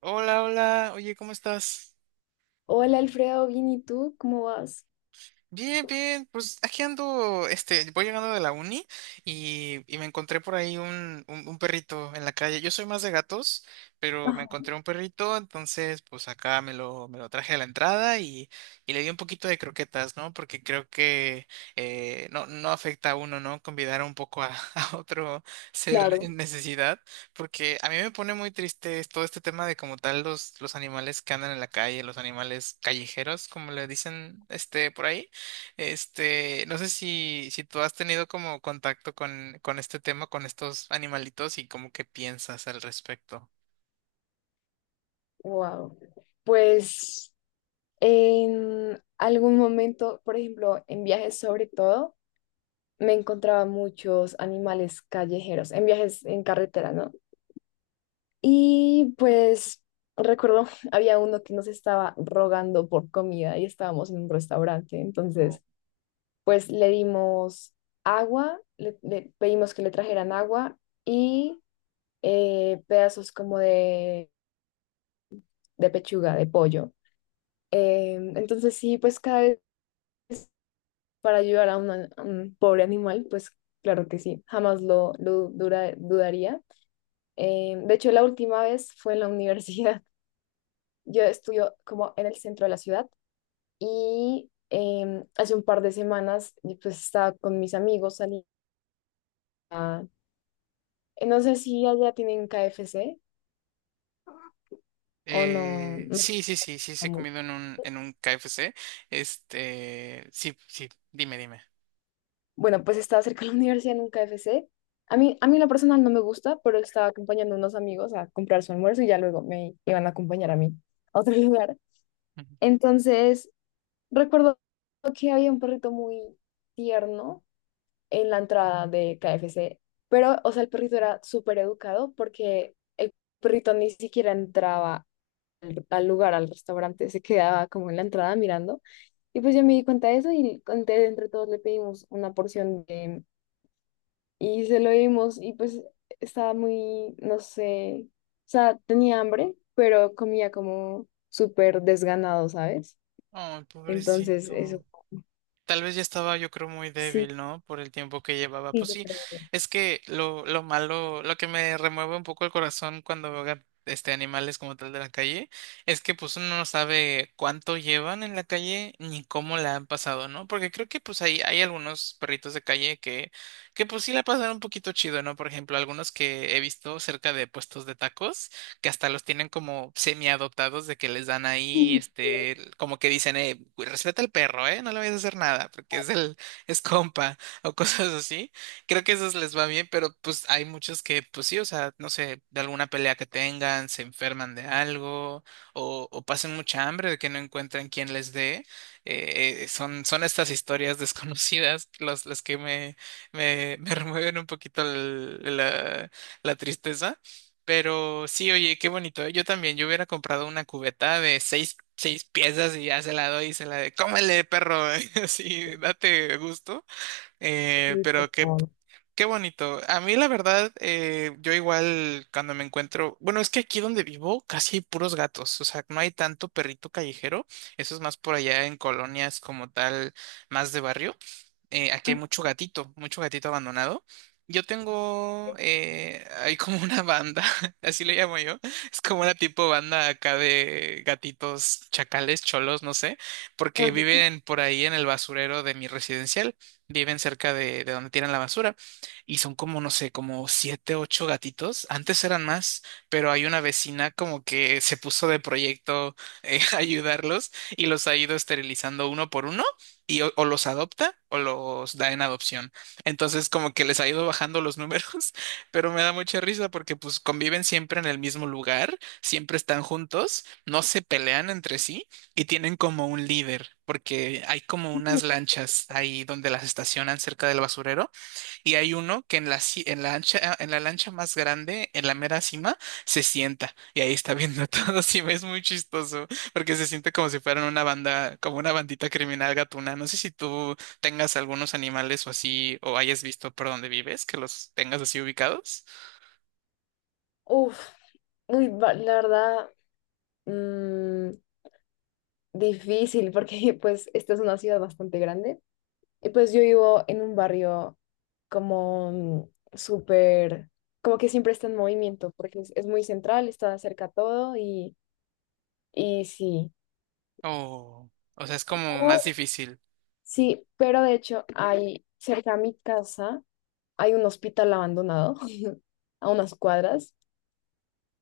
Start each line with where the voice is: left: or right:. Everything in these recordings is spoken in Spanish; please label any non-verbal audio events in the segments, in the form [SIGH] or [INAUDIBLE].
right: Hola, hola, oye, ¿cómo estás?
left: Hola Alfredo, bien, ¿y tú? ¿Cómo vas?
right: Bien, bien, pues aquí ando, voy llegando de la uni y me encontré por ahí un perrito en la calle. Yo soy más de gatos, pero me
left: Ajá.
right: encontré un perrito, entonces pues acá me lo traje a la entrada y le di un poquito de croquetas, ¿no? Porque creo que no, no afecta a uno, ¿no? Convidar un poco a, [LAUGHS] a otro ser
left: Claro.
right: en necesidad, porque a mí me pone muy triste es todo este tema de como tal los animales que andan en la calle, los animales callejeros, como le dicen, este, por ahí. Este, no sé si tú has tenido como contacto con este tema, con estos animalitos y como qué piensas al respecto.
left: Wow. Pues en algún momento, por ejemplo, en viajes sobre todo, me encontraba muchos animales callejeros, en viajes en carretera, ¿no? Y pues recuerdo, [LAUGHS] había uno que nos estaba rogando por comida y estábamos en un restaurante,
right: Oh.
left: entonces pues le dimos agua, le pedimos que le trajeran agua y pedazos como de pechuga, de pollo. Entonces sí, pues cada vez para ayudar a, a un pobre animal, pues claro que sí, jamás lo dudaría. De hecho, la última vez fue en la universidad. [LAUGHS] Yo estudio como en el centro de la ciudad y hace un par de semanas y pues estaba con mis amigos, salí a... No sé si allá tienen KFC o no.
right: Eh,
left: No.
right: sí, sí, sí, sí, sí he comido en en un KFC. Este, sí, sí, dime, dime.
left: Bueno, pues estaba cerca de la [LAUGHS] universidad en un KFC. A mí en lo personal no me gusta, pero estaba acompañando a unos amigos a comprar su almuerzo y ya luego me iban a acompañar a mí a otro [LAUGHS] lugar.
right: Ujú.
left: Entonces, recuerdo que había un perrito muy tierno en la entrada de KFC, pero, o sea, el perrito era súper educado porque el perrito ni siquiera entraba al, al lugar, al restaurante, se quedaba como en la entrada mirando. Y pues yo me di cuenta de eso y entre todos le pedimos una porción de y se lo dimos y pues estaba muy, no sé, o sea, tenía hambre, pero comía como súper desganado, ¿sabes?
right: Ay,
left: Entonces, eso
right: pobrecito. Tal vez ya estaba, yo creo, muy
left: sí.
right: débil, ¿no? Por el tiempo que llevaba.
left: Sí,
right: Pues
left: yo
right: sí,
left: creo.
right: es que lo malo, lo que me remueve un poco el corazón cuando veo este animales como tal de la calle, es que pues uno no sabe cuánto llevan en la calle ni cómo la han pasado, ¿no? Porque creo que pues hay algunos perritos de calle que pues sí la pasan un poquito chido, ¿no? Por ejemplo, algunos que he visto cerca de puestos de tacos que hasta los tienen como semi-adoptados de que les dan ahí,
left: Mm.
right: este, como que dicen, "Güey, respeta al perro, no le vayas a hacer nada, porque es el, es compa", [LAUGHS] o cosas así. Creo que esos les va bien, pero pues hay muchos que, pues sí, o sea, no sé, de alguna pelea que tengan, se enferman de algo, o pasen mucha hambre de que no encuentran quien les dé. Son estas historias [LAUGHS] desconocidas las que [LAUGHS] me remueven un poquito la tristeza. Pero sí, oye, qué bonito, ¿eh? Yo también, yo hubiera comprado una cubeta de seis piezas y ya se la doy y se la de, cómele, perro, [LAUGHS] así, date gusto. Eh,
left: Sí, por
right: pero qué,
left: favor.
right: qué bonito. A mí, la verdad, yo igual cuando me encuentro, bueno, es que aquí donde vivo casi hay puros gatos, o sea, no hay tanto perrito callejero. Eso es más por allá en colonias como tal, más de barrio. Eh, aquí hay
left: Ah.
right: mucho gatito abandonado. Yo tengo, hay como una banda, [LAUGHS] así le llamo yo, es como una tipo banda acá de gatitos, chacales, cholos, no sé, porque
left: Ajá.
right: viven por ahí en el basurero de mi residencial, viven cerca de donde tiran la basura y son como, no sé, como siete, ocho gatitos, antes eran más, pero hay una vecina como que se puso de proyecto, [LAUGHS] ayudarlos, y los ha ido esterilizando uno por uno y o los adopta o los da en adopción. Entonces como que les ha ido bajando los números, [LAUGHS] pero me da mucha risa porque pues conviven siempre en el mismo lugar, siempre están juntos, no se pelean entre sí y tienen como un líder, porque hay como unas lanchas ahí donde las estacionan cerca del basurero y hay uno que en la lancha más grande, en la mera cima, se sienta y ahí está viendo [LAUGHS] todo. Sí, es muy chistoso porque se siente como si fueran una banda, como una bandita criminal gatuna. No sé si tú tengas algunos animales o así, o hayas visto por donde vives, que los tengas así ubicados.
left: Uf, uy, la verdad, mm, difícil porque [LAUGHS] pues esta es una ciudad bastante grande. Y pues yo vivo en un barrio como súper, como que siempre está en movimiento, porque es muy central, está cerca todo y sí.
right: O sea, es como más
left: Pero...
right: difícil.
left: Sí, pero de hecho hay cerca a mi casa, hay un hospital abandonado [LAUGHS] a unas cuadras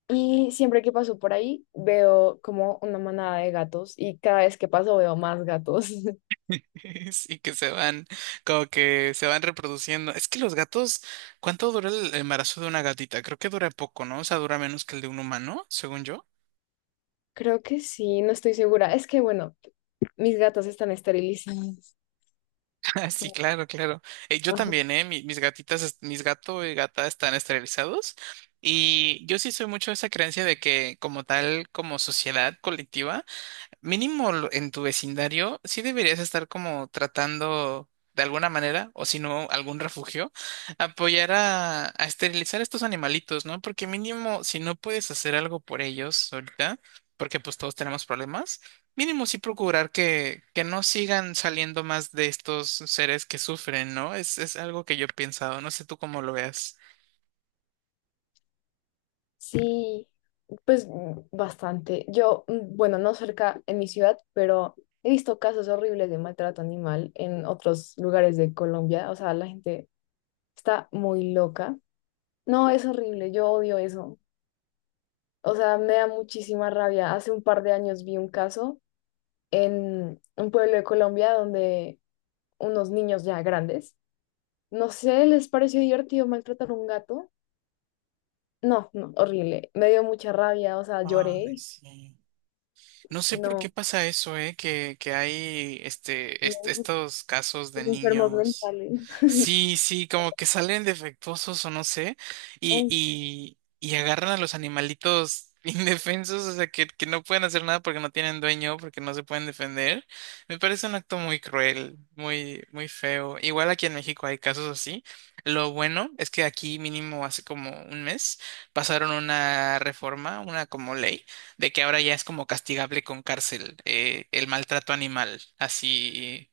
left: y siempre que paso por ahí veo como una manada de gatos y cada vez que paso veo más gatos. [LAUGHS]
right: [LAUGHS] Sí, que se van, como que se van reproduciendo. Es que los gatos, ¿cuánto dura el embarazo de una gatita? Creo que dura poco, ¿no? O sea, dura menos que el de un humano, según yo.
left: Creo que sí, no estoy segura. Es que bueno, mis gatos están esterilizados.
right: [LAUGHS] Ah, sí, claro, claro. Yo también,
left: [LAUGHS]
right: ¿eh? Mis gatitas, mis gato y gata están esterilizados. Y yo sí soy mucho de esa creencia de que como tal, como sociedad colectiva, mínimo en tu vecindario, sí deberías estar como tratando de alguna manera, o si no, algún refugio, apoyar a esterilizar estos animalitos, ¿no? Porque mínimo, si no puedes hacer algo por ellos ahorita, porque pues todos tenemos problemas, mínimo sí procurar que no sigan saliendo más de estos seres que sufren, ¿no? Es algo que yo he pensado, no sé tú cómo lo veas.
left: Sí, pues bastante. Yo, bueno, no cerca en mi ciudad, pero he visto casos horribles de maltrato animal en otros lugares de Colombia. O sea, la gente está muy loca. No, es horrible, yo odio eso. O sea, me da muchísima rabia. Hace un par de años vi un caso en un pueblo de Colombia donde unos niños ya grandes, no sé, les pareció divertido maltratar a un gato. No, no, horrible. Me dio mucha rabia, o sea,
right: Ay,
left: lloré.
right: sí. No sé por qué
left: No,
right: pasa eso, ¿eh? Que hay
left: no.
right: estos casos de
left: Enfermos
right: niños.
left: mentales.
right: Sí, sí, como que salen defectuosos o no sé,
left: Ay, sí.
right: y agarran a los animalitos [LAUGHS] indefensos, o sea, que no pueden hacer nada porque no tienen dueño, porque no se pueden defender. Me parece un acto muy cruel, muy, muy feo. Igual aquí en México hay casos así. Lo bueno es que aquí mínimo hace como un mes pasaron una reforma, una como ley de que ahora ya es como castigable con cárcel, el maltrato animal, así,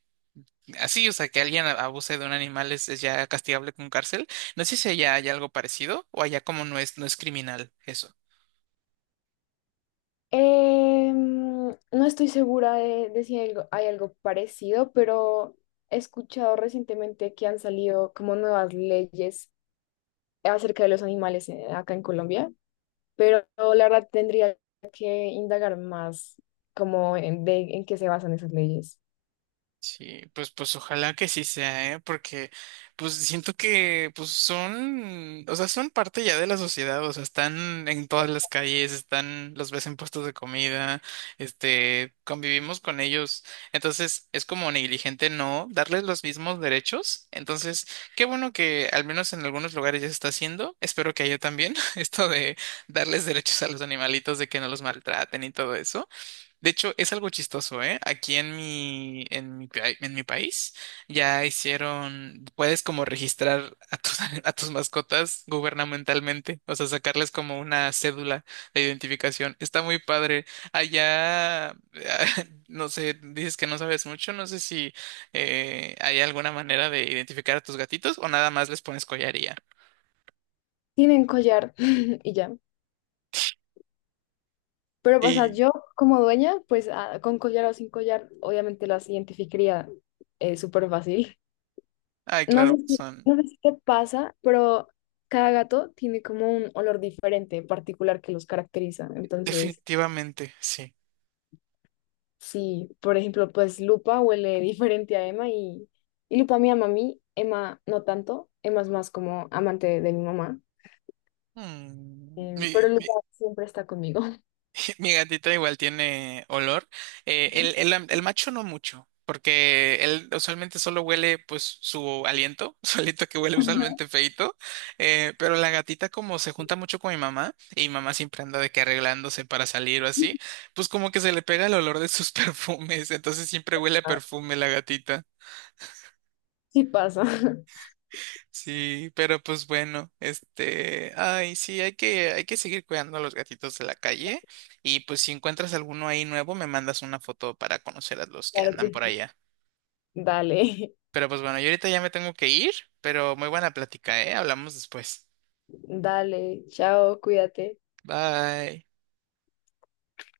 right: así, o sea, que alguien abuse de un animal es ya castigable con cárcel. No sé si allá hay algo parecido o allá como no es, no es criminal eso.
left: No estoy segura de si hay algo, hay algo parecido, pero he escuchado recientemente que han salido como nuevas leyes acerca de los animales acá en Colombia, pero la verdad tendría que indagar más como en, de, en qué se basan esas leyes.
right: Sí, pues, pues ojalá que sí sea, ¿eh? Porque pues siento que pues son, o sea, son parte ya de la sociedad, o sea, están en todas las calles, están, los ves en puestos de comida, este, convivimos con ellos. Entonces, es como negligente no darles los mismos derechos. Entonces, qué bueno que al menos en algunos lugares ya se está haciendo. Espero que haya también [LAUGHS] esto de darles derechos a los animalitos, de que no los maltraten y todo eso. De hecho, es algo chistoso, ¿eh? Aquí en en mi país ya hicieron, puedes como registrar a tus, [LAUGHS] a tus mascotas gubernamentalmente, o sea, sacarles como una cédula de identificación. Está muy padre. Allá, [LAUGHS] no sé, dices que no sabes mucho, no sé si, hay alguna manera de identificar a tus gatitos o nada más les pones collaría.
left: Tienen collar [LAUGHS] y ya. Pero, o sea,
right: Y,
left: yo como dueña, pues ah, con collar o sin collar, obviamente las identificaría súper fácil.
right: ay,
left: No sé
right: claro,
left: si,
right: son
left: no sé si te pasa, pero cada gato tiene como un olor diferente, en particular que los caracteriza. Entonces,
right: definitivamente, sí.
left: sí, por ejemplo, pues Lupa huele [LAUGHS] diferente a Emma y Lupa me ama a mí, Emma no tanto, Emma es más como amante de mi mamá,
right: Mm, mi-
left: pero Lupa siempre está conmigo.
right: [LAUGHS] Mi gatita igual tiene olor. El macho no mucho, porque él usualmente solo huele pues su aliento, [LAUGHS] su aliento que huele usualmente feito. Pero la gatita como se junta mucho con mi mamá y mi mamá siempre anda de que arreglándose para salir o así,
left: [LAUGHS]
right: pues como que se le pega el olor de sus [LAUGHS] perfumes, entonces siempre huele a
left: Ah.
right: perfume la gatita.
left: Sí pasa. [LAUGHS]
right: Sí, pero pues bueno, este, ay, sí, hay que seguir cuidando a los gatitos de la calle y pues si encuentras alguno ahí nuevo, me mandas una foto para conocer a los que
left: Claro
right: andan
left: que
right: por
left: sí.
right: allá.
left: Dale.
right: Pero pues bueno, yo ahorita ya me tengo que ir, pero muy buena plática, ¿eh? Hablamos después.
left: [LAUGHS] Dale, chao, cuídate.
right: Bye.